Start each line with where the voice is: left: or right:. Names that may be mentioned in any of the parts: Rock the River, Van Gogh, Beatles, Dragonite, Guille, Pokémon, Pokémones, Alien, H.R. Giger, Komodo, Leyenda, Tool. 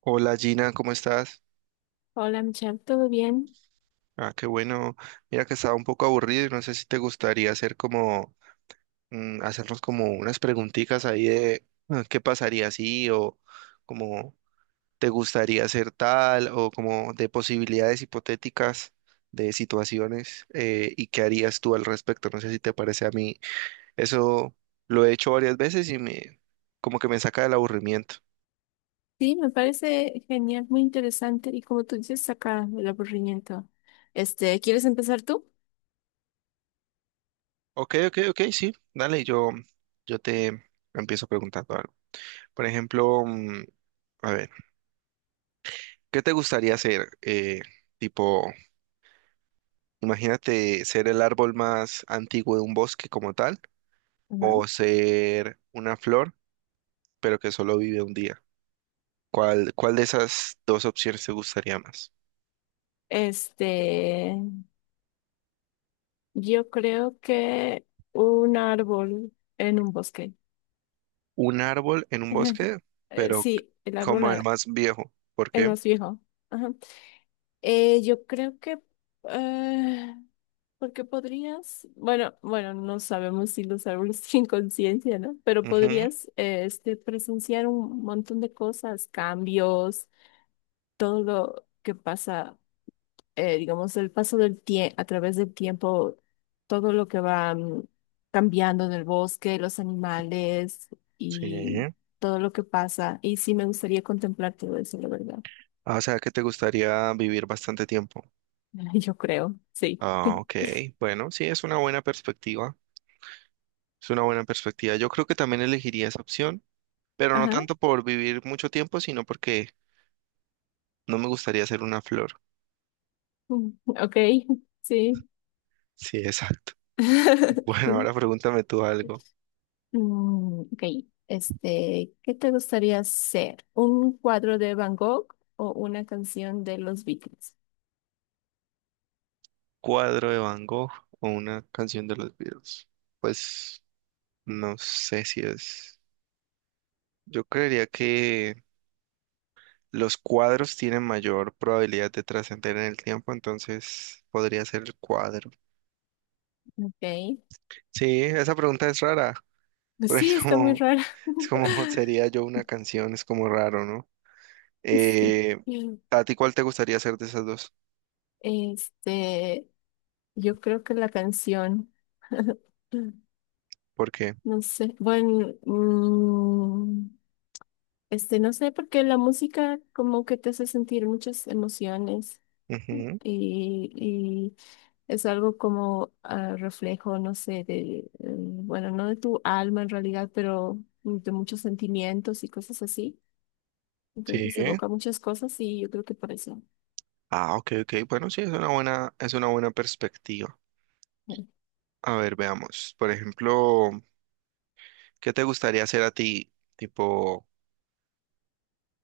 right: Hola Gina, ¿cómo estás?
left: Hola Michelle, ¿todo bien?
right: Ah, qué bueno. Mira que estaba un poco aburrido y no sé si te gustaría hacer hacernos como unas preguntitas ahí de qué pasaría si o como te gustaría hacer tal o como de posibilidades hipotéticas de situaciones y qué harías tú al respecto. No sé si te parece a mí. Eso lo he hecho varias veces y me como que me saca del aburrimiento.
left: Sí, me parece genial, muy interesante y como tú dices, saca el aburrimiento. Este, ¿quieres empezar tú?
right: Ok, ok, ok, sí. Dale, yo te empiezo preguntando. Por ejemplo, a ver, ¿qué te gustaría ser? Tipo, imagínate ser el árbol más antiguo de un bosque como tal,
left: Ajá.
right: o ser una flor, pero que solo vive un día. ¿ cuál de esas dos opciones te gustaría más?
left: Este, yo creo que un árbol en un bosque.
right: Un árbol en un bosque, pero
left: Sí, el árbol,
right: como el más viejo. ¿Por
left: el
right: qué?
left: más viejo. Ajá. Yo creo que... eh, porque podrías... Bueno, no sabemos si los árboles tienen conciencia, ¿no? Pero
right: Ujú,
left: podrías este, presenciar un montón de cosas, cambios, todo lo que pasa, digamos, el paso del tiempo, a través del tiempo, todo lo que va cambiando en el bosque, los animales y
right: sí.
left: todo lo que pasa. Y sí me gustaría contemplar todo eso, la verdad.
right: Ah, o sea, que te gustaría vivir bastante tiempo.
left: Yo creo, sí.
right: Ah, ok. Bueno, sí, es una buena perspectiva. Es una buena perspectiva. Yo creo que también elegiría esa opción, pero no
left: Ajá.
right: tanto por vivir mucho tiempo, sino porque no me gustaría ser una flor.
left: Mm, ok, sí.
right: Sí, exacto. Bueno,
left: Sí.
right: ahora pregúntame tú algo.
left: Ok, este, ¿qué te gustaría hacer? ¿Un cuadro de Van Gogh o una canción de los Beatles?
right: ¿Cuadro de Van Gogh o una canción de los Beatles? Pues no sé si es. Yo creería que los cuadros tienen mayor probabilidad de trascender en el tiempo, entonces podría ser el cuadro.
left: Ok,
right: Sí, esa pregunta es rara,
left: pues
right: porque
left: sí, está muy rara.
right: es como sería yo una canción, es como raro, ¿no?
left: Sí.
right: Eh, ¿A ti cuál te gustaría hacer de esas dos?
left: Este, yo creo que la canción,
right: ¿Por qué?
left: no sé, bueno, este, no sé, porque la música como que te hace sentir muchas emociones.
right: Ujú,
left: Y es algo como reflejo, no sé, de, bueno, no de tu alma en realidad, pero de muchos sentimientos y cosas así.
right: sí.
left: Entonces evoca muchas cosas y yo creo que por eso.
right: Ah, ok, ok. Bueno, sí, es una buena perspectiva.
left: Bueno.
right: A ver, veamos. Por ejemplo, ¿qué te gustaría hacer a ti? Tipo,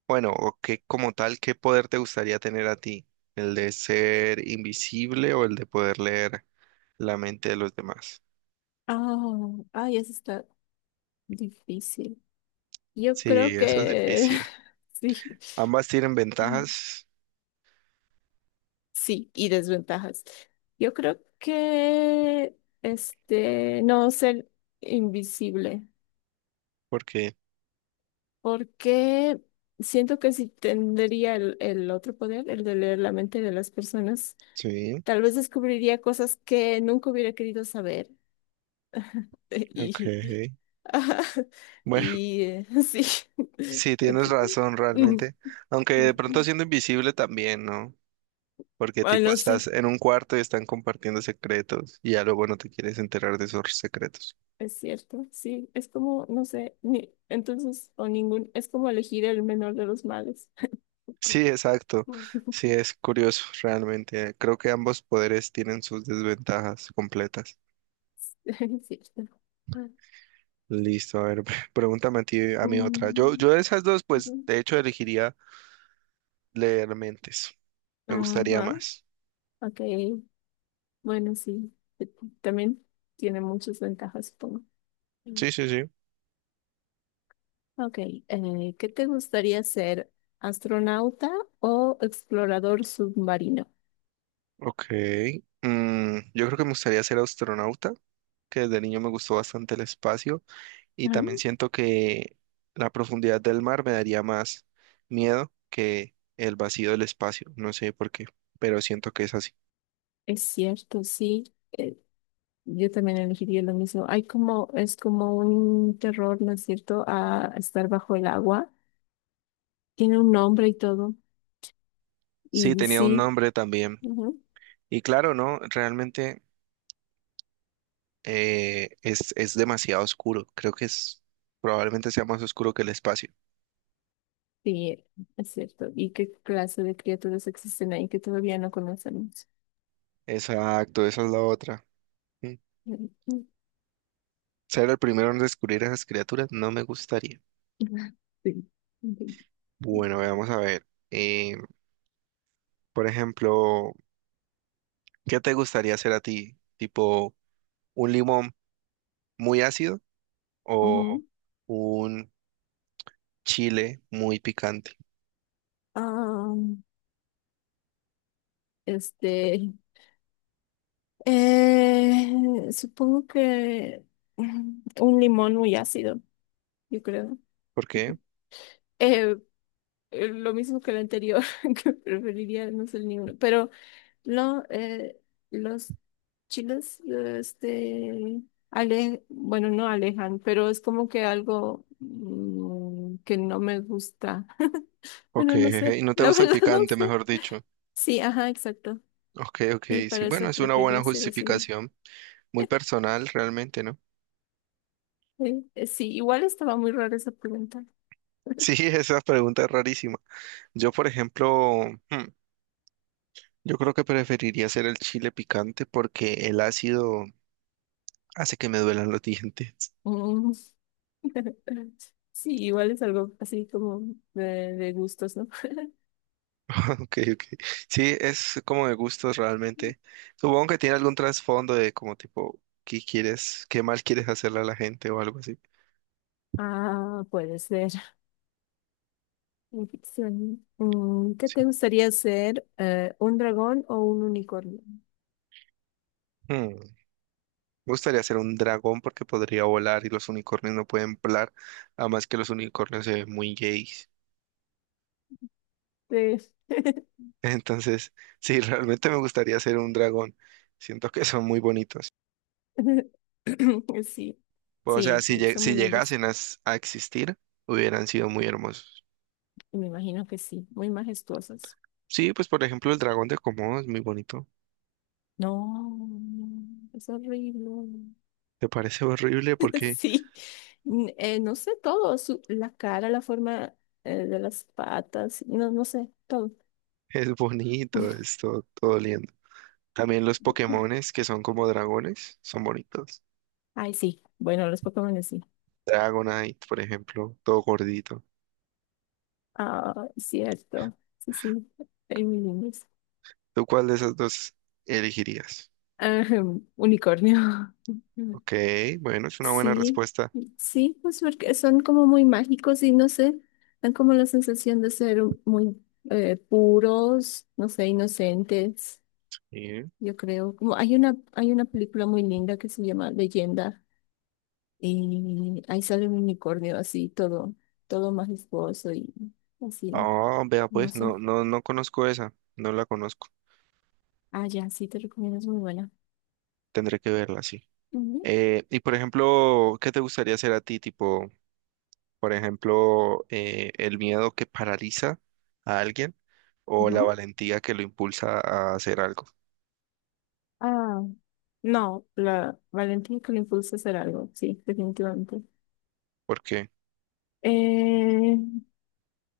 right: bueno, o qué como tal, ¿qué poder te gustaría tener a ti? ¿El de ser invisible o el de poder leer la mente de los demás?
left: Ah, ay, eso está difícil. Yo creo
right: Sí, eso es
left: que
right: difícil.
left: sí.
right: Ambas tienen
left: Ah,
right: ventajas
left: sí, y desventajas. Yo creo que este no ser invisible,
right: porque...
left: porque siento que si tendría el otro poder, el de leer la mente de las personas,
right: Sí,
left: tal vez descubriría cosas que nunca hubiera querido saber. Y,
right: ok.
left: ajá,
right: Bueno.
left: y sí.
right: Sí, tienes
left: Entonces,
right: razón
left: mm,
right: realmente. Aunque
left: mm,
right: de pronto
left: mm.
right: siendo invisible también, ¿no? Porque tipo
left: Bueno,
right: estás
left: sí.
right: en un cuarto y están compartiendo secretos y ya luego no te quieres enterar de esos secretos.
left: Es cierto, sí, es como, no sé, ni, entonces, o ningún, es como elegir el menor de los males.
right: Sí, exacto. Sí, es curioso realmente. Creo que ambos poderes tienen sus desventajas completas.
left: Es cierto.
right: Listo, a ver, pregúntame a ti, a mi otra.
left: Mm,
right: Yo de esas dos,
left: ok.
right: pues de hecho elegiría leer mentes. Me gustaría
left: Ajá,
right: más.
left: ok, bueno, sí, eh, también tiene muchas ventajas, supongo. Mm.
right: Sí, sí, sí.
left: Ok, ¿qué te gustaría ser? ¿Astronauta o explorador submarino?
right: Ok. Yo creo que me gustaría ser astronauta que desde niño me gustó bastante el espacio y también
left: Ah,
right: siento que la profundidad del mar me daría más miedo que el vacío del espacio, no sé por qué, pero siento que es así.
left: es cierto, sí. Eh, Yo también elegiría lo mismo. Hay como, es como un terror, ¿no es cierto?, a estar bajo el agua. Tiene un nombre y todo.
right: Sí,
left: Y
right: tenía un
left: sí,
right: nombre también.
left: ujú,
right: Y claro, ¿no? Realmente es demasiado oscuro, creo que es probablemente sea más oscuro que el espacio.
left: sí, es cierto. ¿Y qué clase de criaturas existen ahí que todavía no conocemos?
right: Exacto, esa es la otra. Mm.
left: Ujú.
right: Ser el primero en descubrir esas criaturas no me gustaría.
left: Sí.
right: Bueno, vamos a ver. Por ejemplo, ¿qué te gustaría hacer a ti? ¿Tipo un limón muy ácido o
left: Ujú.
right: un chile muy picante?
left: Ah, este, supongo que un limón muy ácido, yo creo.
right: ¿Por qué?
left: Eh, lo mismo que el anterior, que preferiría no ser ninguno. Pero no, los chiles, este, ale, bueno, no alejan, pero es como que algo que no me gusta.
right: Ok,
left: Bueno, no sé,
right: y no te
left: la
right: gusta el
left: verdad no
right: picante,
left: sé.
right: mejor dicho.
left: Sí, ajá, exacto.
right: Ok, ok,
left: Y
right: sí,
left: para
right: bueno,
left: eso
right: es una
left: preferiría
right: buena
left: ser así. ¿No?
right: justificación, muy personal realmente, ¿no?
left: Sí, igual estaba muy rara esa pregunta.
right: Sí, esa pregunta es rarísima. Yo, por ejemplo, yo creo que preferiría hacer el chile picante porque el ácido hace que me duelan los dientes.
left: Mm. Sí, igual es algo así como de gustos, ¿no?
right: Ok, ok. Sí, es como de gustos realmente. Supongo que tiene algún trasfondo de como tipo, ¿ qué mal quieres hacerle a la gente o algo así?
left: Ah, puede ser. Ficción. Mm, ¿qué te
right: Sí.
left: gustaría ser? ¿Un dragón o un unicornio?
right: Hmm, Me gustaría ser un dragón porque podría volar y los unicornios no pueden volar, además que los unicornios se ven muy gays.
left: Sí.
right: Entonces, sí, realmente me gustaría ser un dragón. Siento que son muy bonitos.
left: Sí,
right: O sea,
left: sí,
right: si,
left: sí,
right: lle-
left: son
right: si
left: muy lindos.
right: llegasen a, a existir, hubieran sido muy hermosos.
left: Y me imagino que sí, muy majestuosos.
right: Sí, pues por ejemplo, el dragón de Komodo es muy bonito.
left: No, no, es horrible.
right: ¿Te parece horrible? Porque
left: Sí, no sé todo, la cara, la forma de las patas, no, no sé, todo.
right: es bonito, todo lindo. También los Pokémones que son como dragones, son bonitos.
left: Ay, sí, bueno, los Pokémon sí.
right: Dragonite, por ejemplo, todo gordito.
left: Ah, cierto, sí, sí, hay muy lindos.
right: ¿Tú cuál de esas dos elegirías?
left: Ajá, unicornio.
right: Ok, bueno, es una buena
left: Sí,
right: respuesta.
left: sí, pues porque son como muy mágicos y no sé, dan como la sensación de ser muy puros, no sé, inocentes,
right: Sí.
left: yo creo. Como hay una película muy linda que se llama Leyenda y ahí sale un unicornio así, todo, todo majestuoso y así,
right: Ah, vea
left: no
right: pues,
left: sé.
right: no conozco esa, no la conozco.
left: Ah, ya, sí, te recomiendo, es muy buena.
right: Tendré que verla, sí.
left: Ujú,
right: Y por ejemplo, ¿qué te gustaría hacer a ti? Tipo, por ejemplo, el miedo que paraliza a alguien o la
left: ujú.
right: valentía que lo impulsa a hacer algo.
left: Ah, no, la valentía que le impulsa a hacer algo, sí, definitivamente.
right: Porque
left: Eh,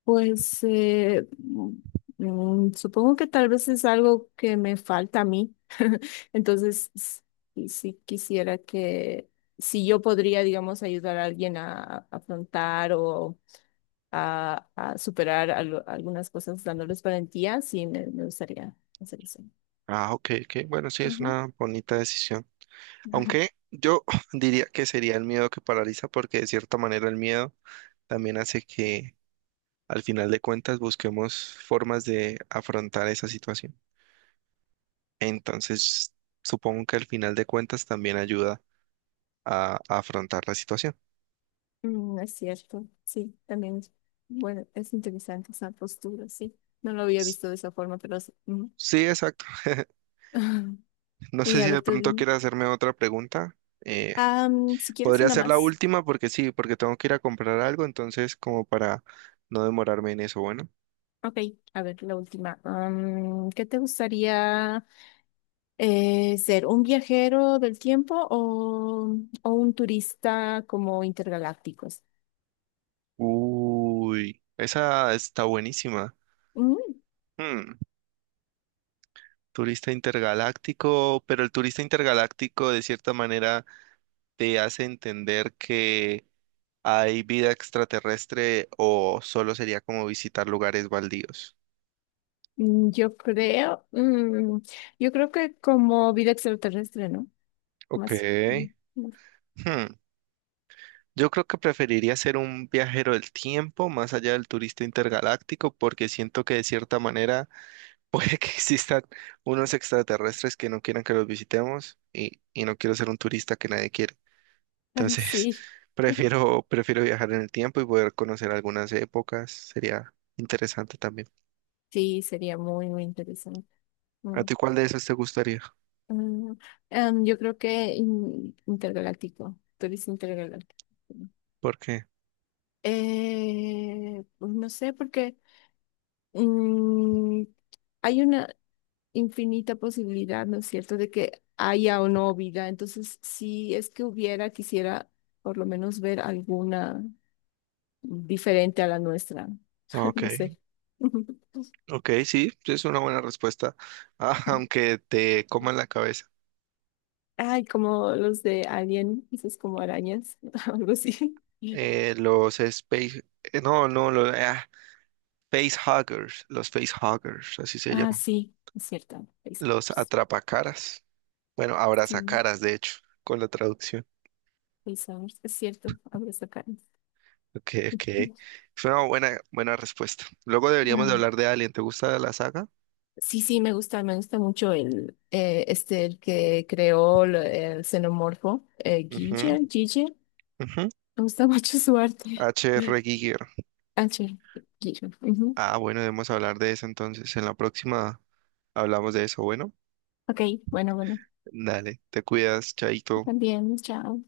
left: pues supongo que tal vez es algo que me falta a mí. Entonces, si, quisiera que, si yo podría, digamos, ayudar a alguien a afrontar o a superar algunas cosas dándoles valentía, sí, me gustaría hacer eso.
right: ah, ok, ok. Bueno, sí, es
left: Ujú.
right: una bonita decisión. Aunque yo diría que sería el miedo que paraliza, porque de cierta manera el miedo también hace que al final de cuentas busquemos formas de afrontar esa situación. Entonces, supongo que al final de cuentas también ayuda a afrontar la situación.
left: Mm, es cierto, sí, también, bueno, es interesante esa postura, sí. No lo había
right: S-
left: visto de esa forma, pero... sí. Ujú.
right: Sí, exacto. No
left: Y
right: sé
left: a
right: si
left: ver,
right: de
left: tú
right: pronto
left: dime.
right: quieres hacerme otra pregunta. Eh,
left: Am, si quieres
right: podría
left: una
right: ser la
left: más.
right: última porque sí, porque tengo que ir a comprar algo, entonces como para no demorarme en eso, bueno.
left: Ok, a ver, la última. Am, ¿qué te gustaría ser? ¿Un viajero del tiempo o un turista como intergalácticos?
right: Uy, esa está buenísima.
left: Mm,
right: Hmm, Turista intergaláctico, pero el turista intergaláctico de cierta manera te hace entender que hay vida extraterrestre o solo sería como visitar lugares baldíos.
left: yo creo, yo creo que como vida extraterrestre, ¿no?
right: Ok.
left: Más, más.
right: Hmm, Yo creo que preferiría ser un viajero del tiempo más allá del turista intergaláctico porque siento que de cierta manera puede que existan unos extraterrestres que no quieran que los visitemos y no quiero ser un turista que nadie quiere. Entonces,
left: Sí,
right: prefiero viajar en el tiempo y poder conocer algunas épocas. Sería interesante también.
left: sí, sería muy, muy interesante.
right: ¿A
left: Mm,
right: ti cuál de esas te gustaría?
left: mm, yo creo que intergaláctico, turista intergaláctico.
right: ¿Por qué?
left: Pues no sé, porque mm, hay una infinita posibilidad, ¿no es cierto?, de que haya o no vida. Entonces, si es que hubiera, quisiera por lo menos ver alguna diferente a la nuestra.
right: Ah,
left: No
right: ok,
left: sé.
right: ok, sí, sí es una buena respuesta. Ah, aunque te coman la cabeza.
left: Ay, como los de Alien, dices como arañas, algo así.
right: Los space, no, no, los ah, facehuggers, los facehuggers, así se
left: Ah,
right: llaman.
left: sí, es cierto. Face
right: Los atrapacaras. Bueno,
left: sí,
right: abrazacaras, de hecho, con la traducción.
left: face es cierto. Abro esa cara.
right: Ok, ok. Fue una buena respuesta. Luego deberíamos de hablar de Alien. ¿Te gusta la saga?
left: Sí, sí, me gusta mucho el, este, el que creó el xenomorfo,
right: Ujú,
left: Guille, Guille,
right: ujú.
left: me gusta mucho su arte.
right: H.R. Giger.
left: Ah, sí, Guille. Ujú.
right: Ah, bueno, debemos hablar de eso entonces. En la próxima hablamos de eso. Bueno,
left: Ok, bueno, bueno,
right: dale, te cuidas, chaito.
left: también, chao.